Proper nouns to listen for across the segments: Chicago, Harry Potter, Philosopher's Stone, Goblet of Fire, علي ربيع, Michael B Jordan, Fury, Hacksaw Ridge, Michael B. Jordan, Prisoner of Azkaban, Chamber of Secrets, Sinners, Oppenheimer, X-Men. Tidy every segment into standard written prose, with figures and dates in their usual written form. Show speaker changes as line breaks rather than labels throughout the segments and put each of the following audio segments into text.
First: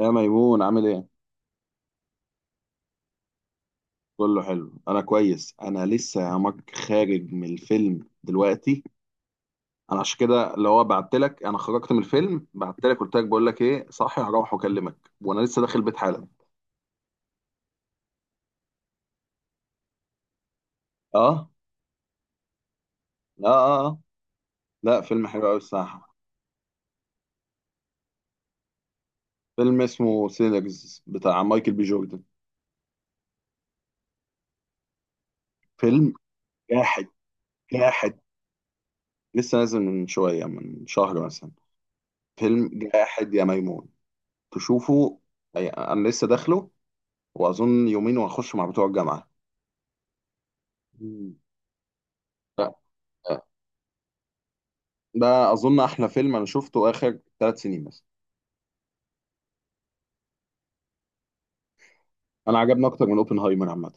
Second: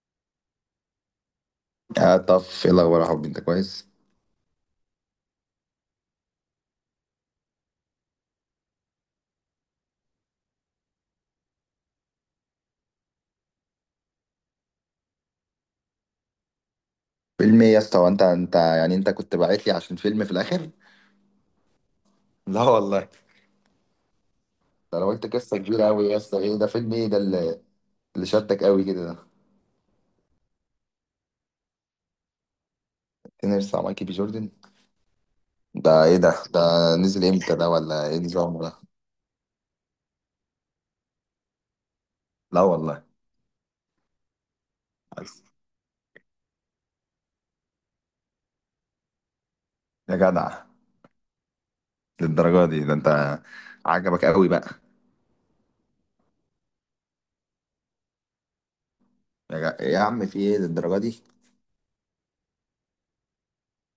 يا ميمون عامل ايه؟
آه، طف ايه الاخبار يا حبيبي؟ انت كويس؟
كله حلو، انا كويس. انا لسه يا مك خارج من الفيلم دلوقتي. انا عشان كده اللي هو بعت لك، انا خرجت من الفيلم بعت لك، قلت لك بقول لك ايه، صاحي هروح واكلمك وانا لسه داخل البيت حالا.
فيلم ايه يا اسطى؟ وانت يعني انت كنت باعت لي عشان فيلم في الاخر؟
اه.
لا والله،
لا، اه، اه.
ده
لا،
انا
فيلم
قلت
حلو قوي
قصه كبيره قوي
الصراحه.
يا اسطى. ايه ده؟ فيلم ايه ده اللي شدك قوي كده ده؟
فيلم اسمه سينرز بتاع مايكل بي جوردن.
تنرس بتاع مايكل بي جوردن؟ ده
فيلم
ايه ده؟
جاحد.
نزل امتى ده ولا ايه
جاحد.
نظامه ده؟
لسه نازل من شويه، من شهر مثلا.
لا
فيلم
والله.
جاحد يا ميمون. تشوفه. انا لسه داخله. واظن يومين وهخش مع بتوع الجامعه.
يا جدع،
مم.
للدرجه
لا،
دي ده انت؟
لا.
عجبك قوي بقى؟
ده اظن احلى فيلم انا شفته اخر 3 سنين مثلا.
يا عم، في ايه للدرجه دي؟
انا عجبني اكتر من اوبنهايمر عامه.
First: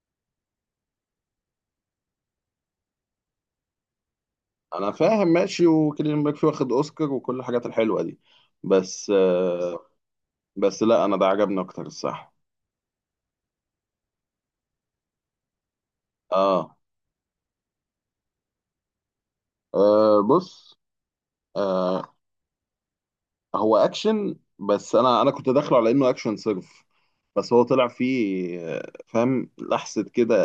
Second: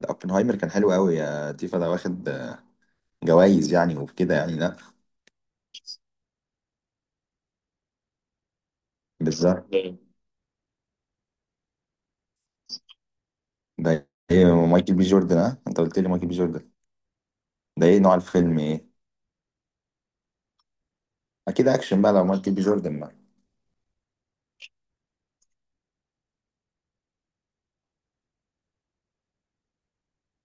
ده اوبنهايمر كان حلو قوي يا تيفا، ده واخد جوائز يعني وكده، يعني لا.
انا فاهم، ماشي، وكيليان ميرفي واخد اوسكار وكل الحاجات الحلوه دي. بس
بالظبط.
آه بس لا، انا ده عجبني اكتر الصح.
ده ايه مايكل بي جوردن؟ اه، انت قلت لي مايكل بي جوردن.
اه،
ده ايه نوع الفيلم، ايه؟
آه، بص.
اكيد اكشن بقى
آه،
لو مايكل بي جوردن بقى.
هو اكشن، بس انا كنت داخله على انه اكشن صرف. بس هو طلع فيه فاهم لحظه كده.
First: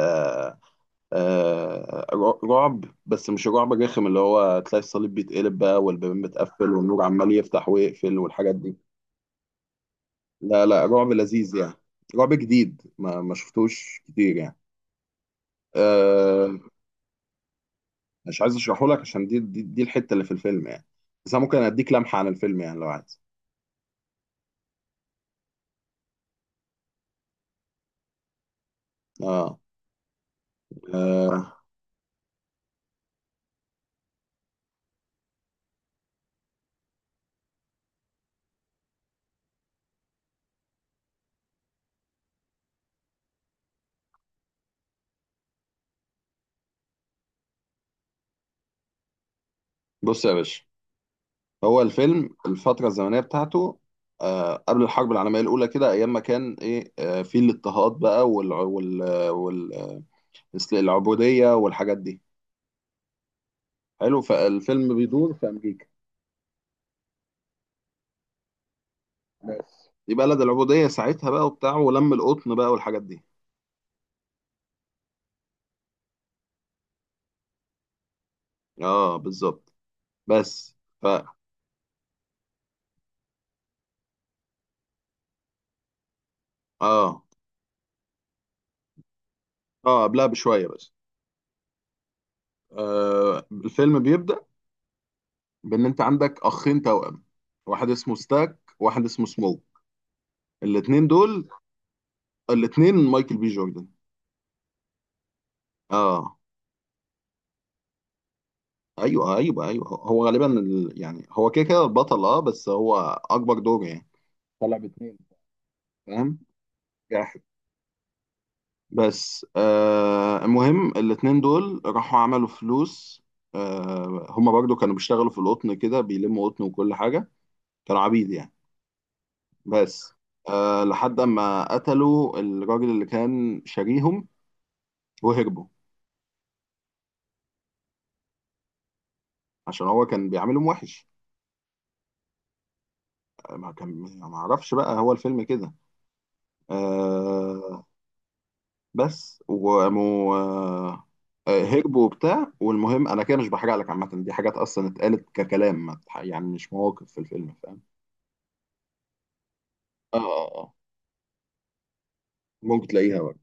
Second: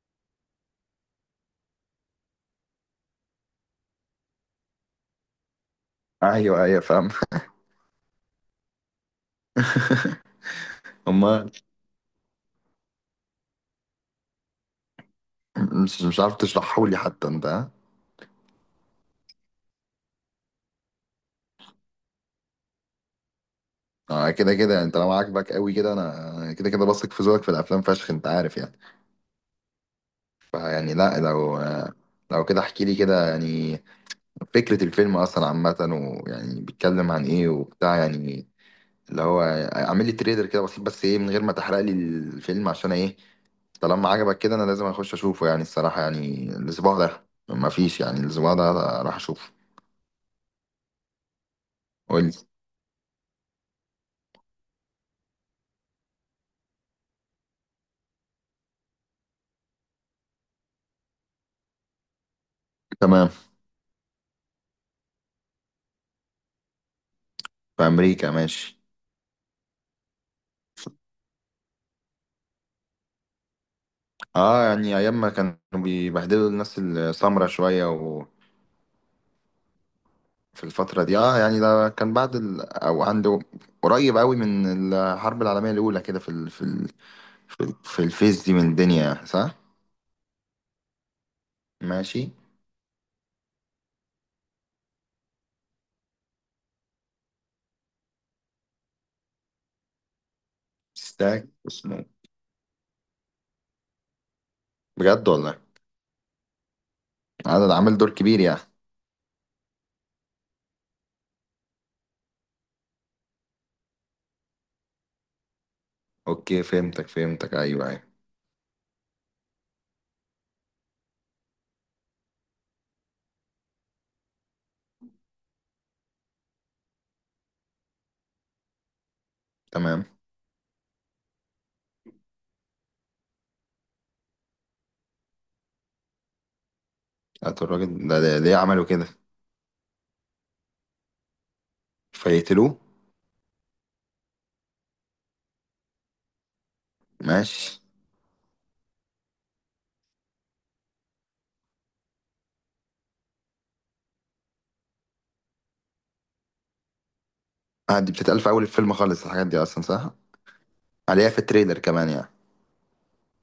آه، رعب، بس مش الرعب الرخم اللي هو تلاقي الصليب بيتقلب بقى والبيبان
ايوه
بتقفل
ايوه،
والنور
فاهم.
عمال يفتح ويقفل والحاجات دي. لا، لا، رعب
امال.
لذيذ يعني. رعب جديد ما شفتوش كتير يعني.
مش عارف
أه.
تشرحهولي حتى انت، ها؟
مش عايز اشرحه لك عشان دي الحتة اللي في الفيلم يعني. بس انا ممكن اديك لمحة عن الفيلم يعني لو عايز.
اه كده كده، انت لو عاجبك قوي كده، انا كده كده بثق في ذوقك في الافلام فشخ، انت عارف يعني.
اه.
فيعني لا،
آه.
لو لو كده احكي لي كده يعني. فكرة الفيلم اصلا عامة، ويعني بيتكلم عن ايه وبتاع، يعني اللي هو اعمل لي تريلر كده بسيط، بس ايه، من غير ما تحرق لي الفيلم، عشان ايه، طالما عجبك كده انا لازم اخش اشوفه يعني. الصراحه، يعني الاسبوع ده ما فيش، يعني الاسبوع ده راح اشوفه.
بص يا باشا. هو
قول
الفيلم
لي.
الفترة الزمنية بتاعته، قبل الحرب العالمية الأولى كده، أيام ما كان إيه في الاضطهاد بقى، وال وال مثل العبودية والحاجات دي.
تمام.
حلو. فالفيلم بيدور في أمريكا.
في امريكا، ماشي.
بس دي بلد العبودية ساعتها بقى وبتاع ولم القطن بقى والحاجات دي.
اه يعني ايام ما كانوا بيبهدلوا الناس السمرة شويه، وفي
اه، بالظبط. بس
الفتره
ف
دي اه، يعني ده كان بعد او عنده، قريب قوي من الحرب العالميه الاولى كده، في
اه،
في الفيس دي من الدنيا، صح؟
اه، قبلها بشوية بس.
ماشي.
الفيلم بيبدأ بإن أنت عندك أخين توأم. واحد اسمه ستاك وواحد اسمه سموك. الاتنين دول
ستاك اسمه.
الاتنين مايكل بي جوردن.
بجد والله؟
اه.
انا ده عامل دور كبير يعني.
ايوه، ايوه، ايوه، هو غالبا يعني هو كده كده البطل، بس هو اكبر دور يعني. طلع باتنين. فاهم.
اوكي فهمتك فهمتك، ايوه ايوه.
بس المهم الاتنين دول راحوا عملوا فلوس. هما برضو كانوا بيشتغلوا في القطن كده، بيلموا قطن وكل حاجة. كانوا عبيد يعني.
تمام.
بس لحد ما قتلوا الراجل اللي كان شاريهم وهربوا.
قتلوا الراجل ليه عملوا كده؟
عشان هو كان بيعاملهم وحش.
فيقتلوه.
آه، ما كان ما اعرفش بقى، هو الفيلم كده.
ماشي.
آه. بس وقاموا. هربوا وبتاع، والمهم انا كده مش بحرق لك. عامة دي حاجات اصلا اتقالت ككلام، يعني مش مواقف في الفيلم.
آه دي بتتقال في أول الفيلم خالص، الحاجات دي أصلا، صح؟
اه، اه، اه.
عليها في التريلر كمان يعني.
ممكن تلاقيها بقى.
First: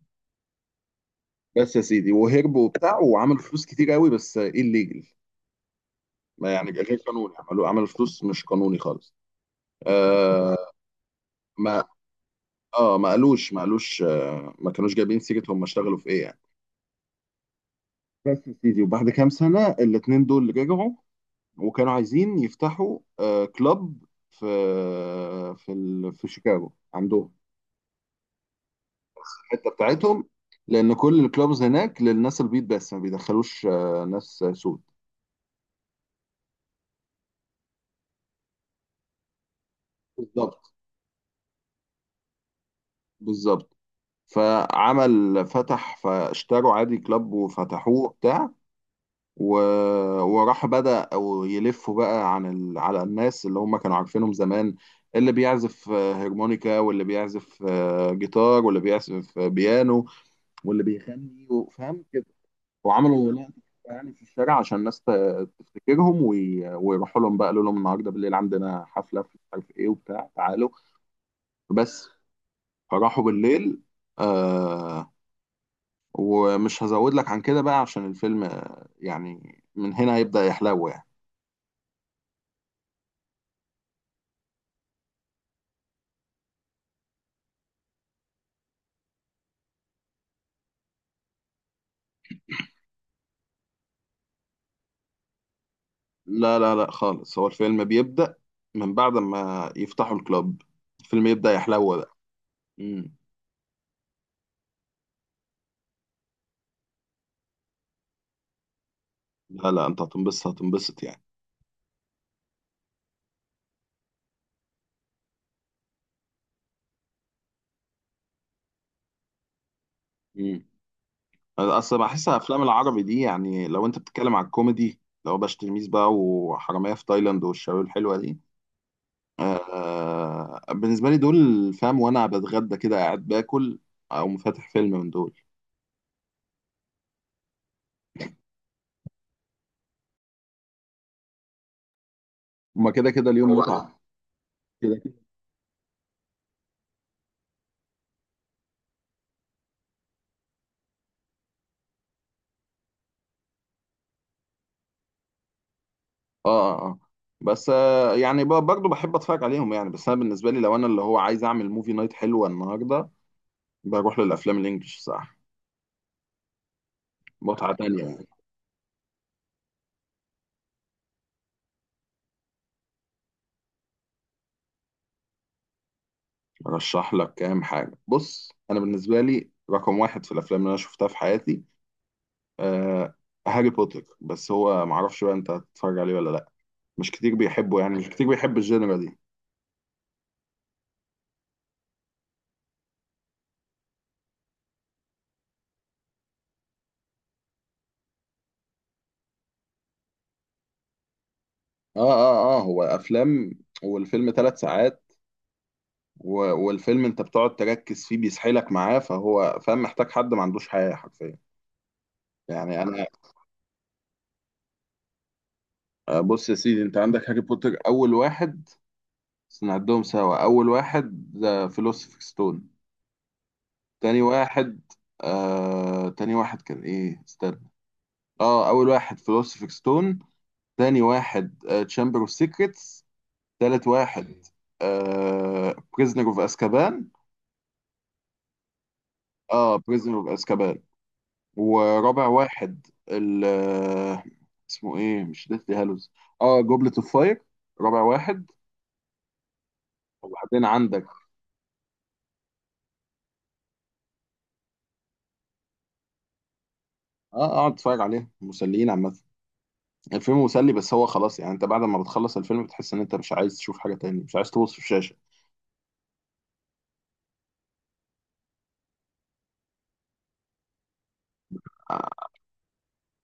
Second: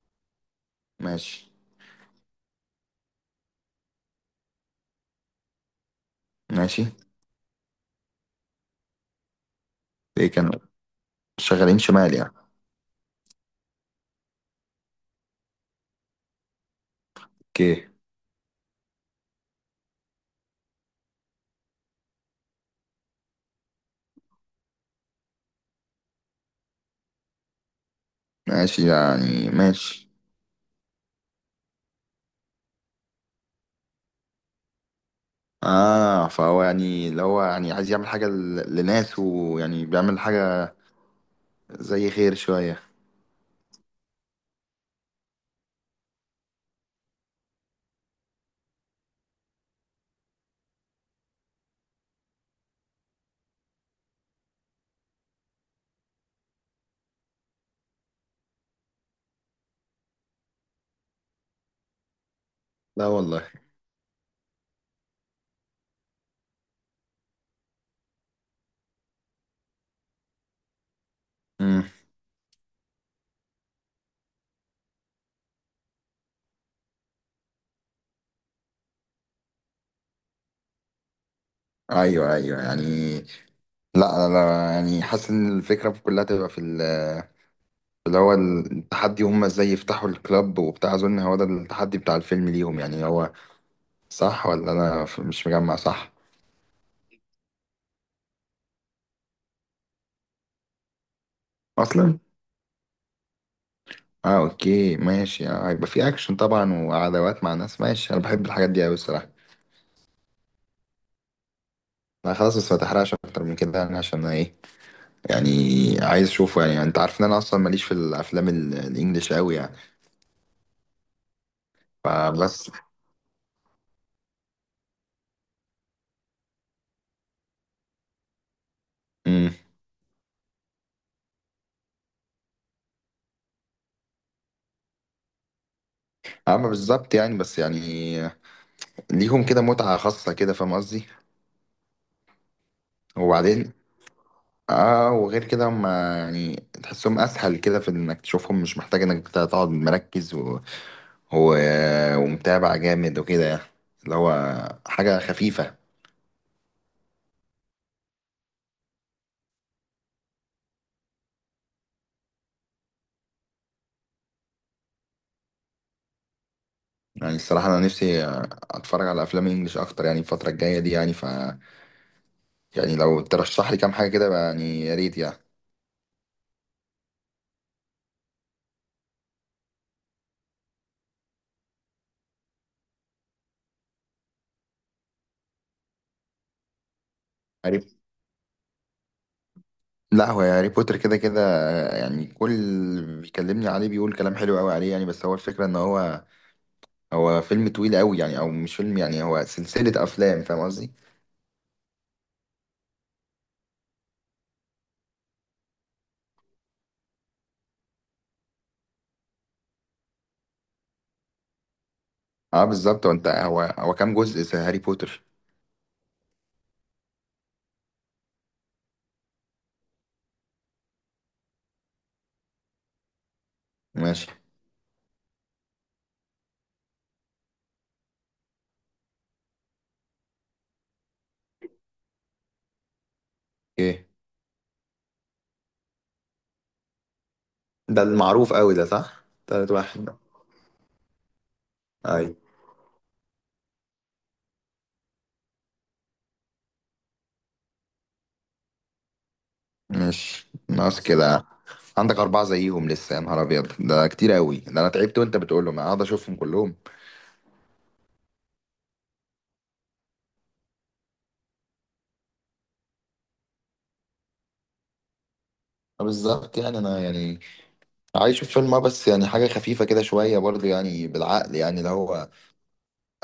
ماشي
بس يا سيدي وهرب وبتاع وعمل فلوس كتير قوي بس ايه الليجل. ما يعني
ماشي.
غير قانوني، عملوا عمل فلوس مش قانوني خالص.
ليه كانوا
آه.
شغالين
ما
شمال يعني؟
اه، ما قالوش، ما كانوش جايبين سيرة هم اشتغلوا في ايه يعني.
اوكي.
بس يا سيدي وبعد كام سنة الاتنين دول رجعوا. وكانوا عايزين يفتحوا كلاب في في شيكاغو عندهم.
ماشي يعني،
الحتة
ماشي.
بتاعتهم. لأن كل الكلابز هناك للناس البيض، بس ما بيدخلوش ناس سود.
اه فهو يعني، اللي هو يعني عايز يعمل حاجة لناس، ويعني بيعمل
بالظبط،
حاجة زي خير شوية.
بالظبط. فعمل فتح، فاشتروا عادي كلاب وفتحوه بتاع. و... وراح بدأ أو يلفوا بقى على الناس اللي هم كانوا عارفينهم زمان. اللي بيعزف هرمونيكا، واللي بيعزف جيتار، واللي بيعزف بيانو، واللي بيغني. فاهم كده.
لا
وعملوا
والله.
لقطة يعني في الشارع عشان الناس تفتكرهم، ويروحوا لهم بقى. قالوا لهم النهارده بالليل عندنا حفلة في مش عارف ايه وبتاع، تعالوا.
امم.
بس. فراحوا بالليل. آه، ومش هزود لك عن كده بقى، عشان الفيلم يعني من هنا هيبدأ يحلو يعني.
ايوه ايوه، يعني لا لا لا، يعني حاسس ان الفكرة كلها تبقى في ال، اللي هو التحدي، هم ازاي يفتحوا الكلاب وبتاع، اظن هو ده التحدي بتاع الفيلم ليهم يعني. هو صح ولا انا مش مجمع، صح؟
لا، لا، لا، خالص هو الفيلم بيبدأ من بعد ما يفتحوا الكلاب. الفيلم يبدأ يحلو بقى.
اصلا.
مم.
اه اوكي ماشي، هيبقى في اكشن طبعا وعداوات مع ناس. ماشي، انا بحب الحاجات دي قوي الصراحه.
لا، لا، انت هتنبسط هتنبسط يعني.
لا خلاص، بس ما تحرقش اكتر من كده يعني، عشان انا ايه يعني، عايز اشوفه يعني. انت عارف ان انا اصلا ماليش في الافلام الانجليش قوي يعني.
مم. أنا اصل بحس افلام
فبس.
العربي دي، يعني لو انت بتتكلم على الكوميدي، لو باش تلميذ بقى، وحرامية في تايلاند، والشباب الحلوة دي.
امم.
بالنسبة لي دول، فاهم، وانا بتغدى كده قاعد باكل او فاتح فيلم من دول.
اما بالظبط يعني، بس يعني ليهم كده متعه خاصه كده، فاهم قصدي؟
هما كده كده اليوم
وبعدين،
متعة كده.
اه وغير كده هم يعني تحسهم اسهل كده في انك تشوفهم، مش محتاج انك تقعد مركز و... ومتابع جامد وكده يعني. اللي هو حاجة خفيفة.
اه، اه، آه. بس يعني برضه بحب اتفرج عليهم يعني. بس انا بالنسبه لي لو انا اللي هو عايز اعمل موفي نايت حلوه النهارده، بروح للافلام الانجليش صح.
يعني الصراحة
متعه
انا
تانية
نفسي
يعني.
اتفرج على افلام انجليش اكتر يعني الفترة الجاية دي، يعني ف، يعني لو ترشح لي كام حاجة كده بقى يعني، يا ريت يعني.
ارشح لك كام حاجه. بص، انا بالنسبه لي رقم واحد في الافلام اللي انا شفتها في حياتي آه هاري بوتر. بس هو معرفش بقى انت هتتفرج عليه ولا لا. مش كتير
هاري
بيحبه يعني، مش كتير بيحب الجينرا دي.
لا، هو هاري بوتر كده كده يعني، كل اللي بيكلمني عليه بيقول كلام حلو قوي عليه يعني، بس هو الفكرة ان هو فيلم طويل قوي يعني، او مش فيلم يعني، هو سلسلة افلام، فاهم قصدي؟
اه، اه، اه، هو افلام. والفيلم 3 ساعات. والفيلم انت بتقعد تركز فيه بيسحلك معاه، فهو فاهم محتاج حد ما عندوش حياه حرفيا
اه
يعني. انا
بالظبط. هو انت هو كام جزء في هاري بوتر؟
بص يا سيدي، انت عندك هاري بوتر اول واحد. بس نعدهم سوا، اول واحد ذا فيلوسوفر ستون. تاني
ماشي.
واحد. تاني واحد كان ايه، استنى. اه، اول واحد فيلوسوفر ستون. تاني واحد تشامبر اوف سيكريتس. تالت
ايه.
واحد بريزنر اوف اسكابان.
ده المعروف قوي ده، صح؟ تالت
اه،
واحد ده.
بريزنر اوف اسكابان. ورابع
اي.
واحد ال آه، اسمه ايه، مش ديثلي هالوز. اه، جوبلت اوف فاير، رابع واحد.
ماشي.
وبعدين
ناقص
عندك.
كده؟ عندك أربعة زيهم لسه؟ يا نهار أبيض، ده كتير أوي ده، أنا تعبت وأنت بتقولهم. أنا أقعد أشوفهم كلهم؟
اقعد اتفرج عليه، مسليين عامة. الفيلم مسلي، بس هو خلاص يعني انت بعد ما بتخلص الفيلم بتحس ان انت مش عايز تشوف حاجة تاني، مش عايز تبص في الشاشة.
آه بالظبط يعني، أنا يعني عايش في فيلم، آه بس يعني حاجة خفيفة كده شوية برضه يعني، بالعقل يعني، اللي هو
آه،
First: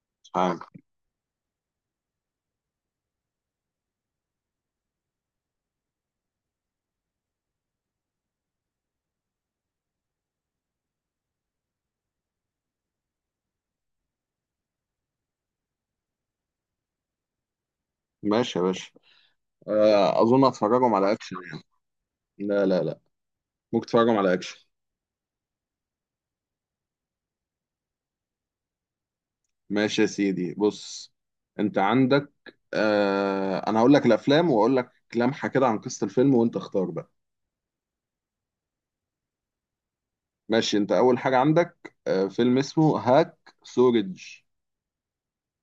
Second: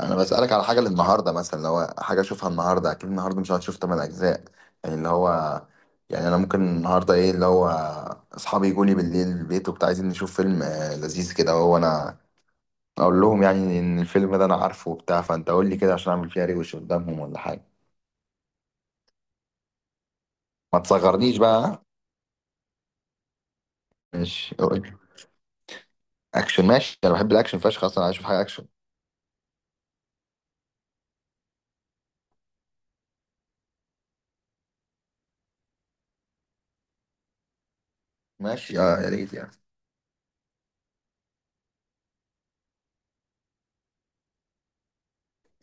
انا
مش
بسألك
عارف.
على حاجة للنهاردة مثلا، لو حاجة اشوفها النهاردة، اكيد النهاردة مش هتشوف 8 اجزاء يعني، اللي هو يعني انا ممكن النهاردة ايه، اللي هو اصحابي يجوا لي بالليل البيت وبتاع، عايزين نشوف فيلم لذيذ كده، وهو انا اقول لهم يعني ان الفيلم ده انا عارفه وبتاع، فانت قول لي كده عشان اعمل فيها ريوش قدامهم ولا حاجة.
ماشي يا باشا. اظن
ما
هتفرجهم على اكشن
تصغرنيش بقى،
يعني.
ها؟
لا، لا، لا. ممكن تفرجهم على
ماشي،
اكشن.
قول. اكشن، ماشي، انا بحب الاكشن فشخ، اصلا عايز اشوف حاجة اكشن.
ماشي يا سيدي، بص. انت عندك انا هقول لك الافلام واقول لك لمحة كده عن قصة الفيلم، وانت اختار بقى.
ماشي، اه يا ريت يعني.
ماشي، انت اول حاجة عندك فيلم اسمه هاك سورج.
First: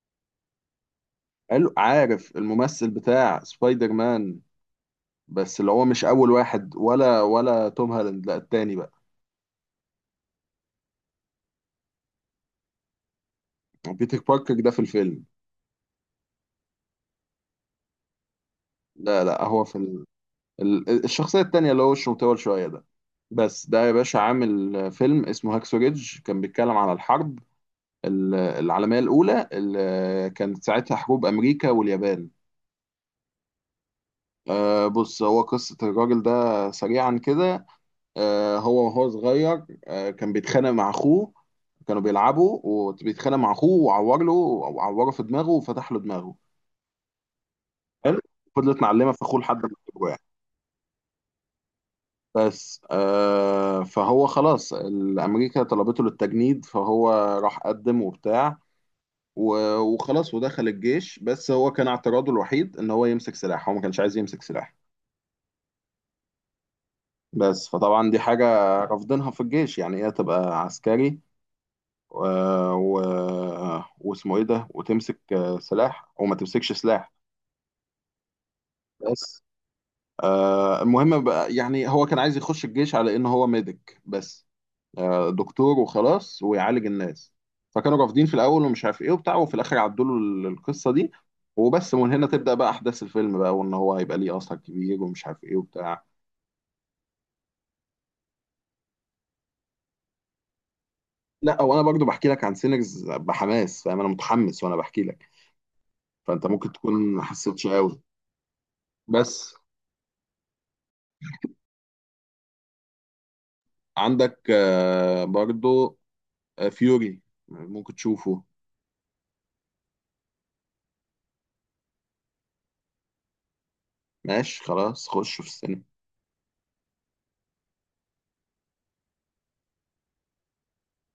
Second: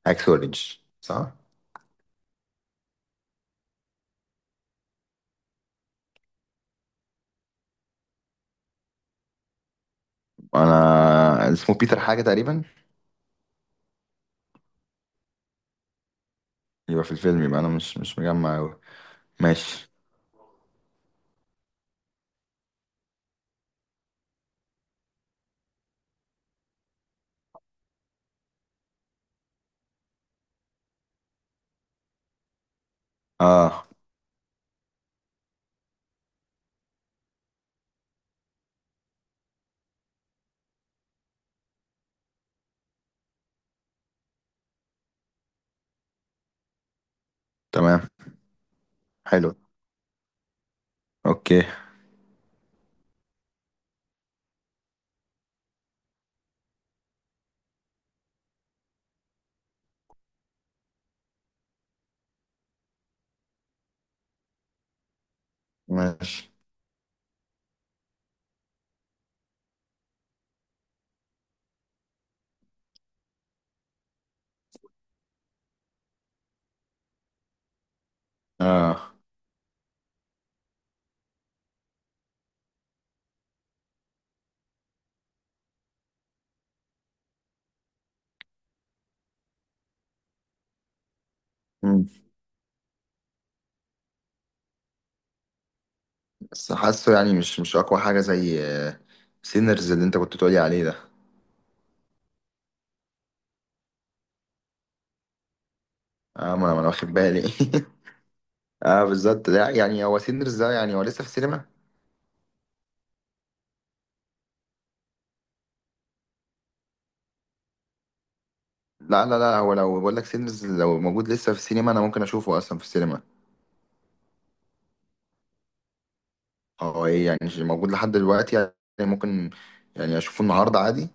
اكس اوريدج، صح.
حلو، عارف الممثل بتاع سبايدر مان؟ بس اللي هو مش اول واحد، ولا توم هالاند، لا التاني بقى.
انا اسمه بيتر حاجة تقريبا.
بيتر باركر ده في الفيلم.
يبقى في الفيلم، يبقى انا مش مجمع أوي.
لا، لا، هو في
ماشي.
الشخصيه التانيه اللي هو وشه مطول شويه ده. بس ده يا باشا عامل فيلم اسمه هاكسو ريدج كان بيتكلم على الحرب العالميه الاولى، اللي كانت ساعتها حروب امريكا واليابان.
اه.
بص، هو قصة الراجل ده سريعا كده. هو وهو صغير كان بيتخانق مع أخوه. كانوا بيلعبوا وبيتخانق مع أخوه، وعور له وعوره في دماغه وفتح له دماغه.
تمام.
حلو. فضلت معلمه في اخوه
حلو.
لحد ما جابوه يعني.
اوكي
بس فهو خلاص الامريكا طلبته للتجنيد، فهو راح قدم وبتاع. وخلاص ودخل الجيش، بس هو كان اعتراضه الوحيد ان هو يمسك سلاح، هو ما كانش عايز يمسك سلاح.
ماشي.
بس فطبعا دي حاجة رافضينها في الجيش، يعني ايه تبقى عسكري و... و... واسمه ايه ده وتمسك سلاح وما تمسكش سلاح.
اه.
بس المهم بقى يعني هو كان عايز يخش الجيش على ان هو ميديك بس، دكتور وخلاص ويعالج الناس. فكانوا رافضين في الاول ومش عارف ايه وبتاع، وفي الاخر عدوا له القصه دي. وبس،
مم.
ومن هنا تبدا بقى احداث الفيلم بقى، وان هو هيبقى ليه اثر كبير ومش عارف ايه وبتاع.
بس حاسه يعني مش اقوى حاجه زي سينرز اللي انت كنت بتقولي عليه ده.
لا، وانا برضو بحكي لك عن سينرز بحماس، فاهم انا متحمس وانا بحكي لك، فانت
اه ما
ممكن
انا ما أنا
تكون
واخد
ما
بالي.
حسيتش قوي.
اه بالظبط.
بس
لا يعني هو سينرز ده يعني هو لسه في السينما؟
عندك برضو فيوري، ممكن تشوفه.
لا لا لا، هو لو بقول لك سينرز لو موجود لسه في السينما انا ممكن اشوفه اصلا في السينما.
ماشي خلاص، خش في السينما.
هو ايه يعني، مش موجود لحد دلوقتي يعني؟ ممكن يعني اشوفه النهارده عادي.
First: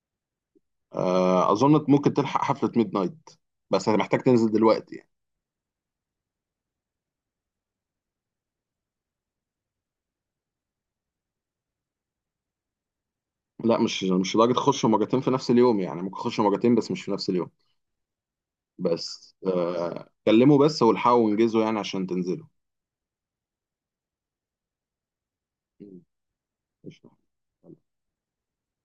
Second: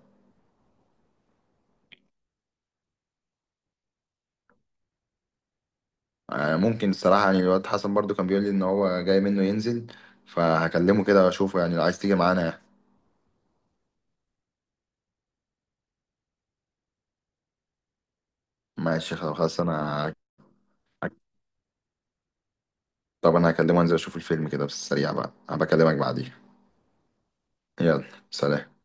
اظن ممكن تلحق حفله ميد نايت، بس محتاج تنزل دلوقتي.
ممكن، الصراحة يعني الواد حسن برضو كان بيقول لي إن هو جاي منه ينزل، فهكلمه كده وأشوفه يعني. لو عايز تيجي معانا يعني.
لا، مش لدرجة اخش مرتين في نفس اليوم، يعني ممكن اخش مرتين بس مش في نفس اليوم.
ماشي
بس
خلاص أنا،
كلموا بس والحقوا وانجزوا يعني عشان تنزلوا.
طب أنا هكلمه أنزل أشوف الفيلم كده بس، السريع بقى، أنا بكلمك
مم.
بعديها.
قشطة.
يلا، سلام.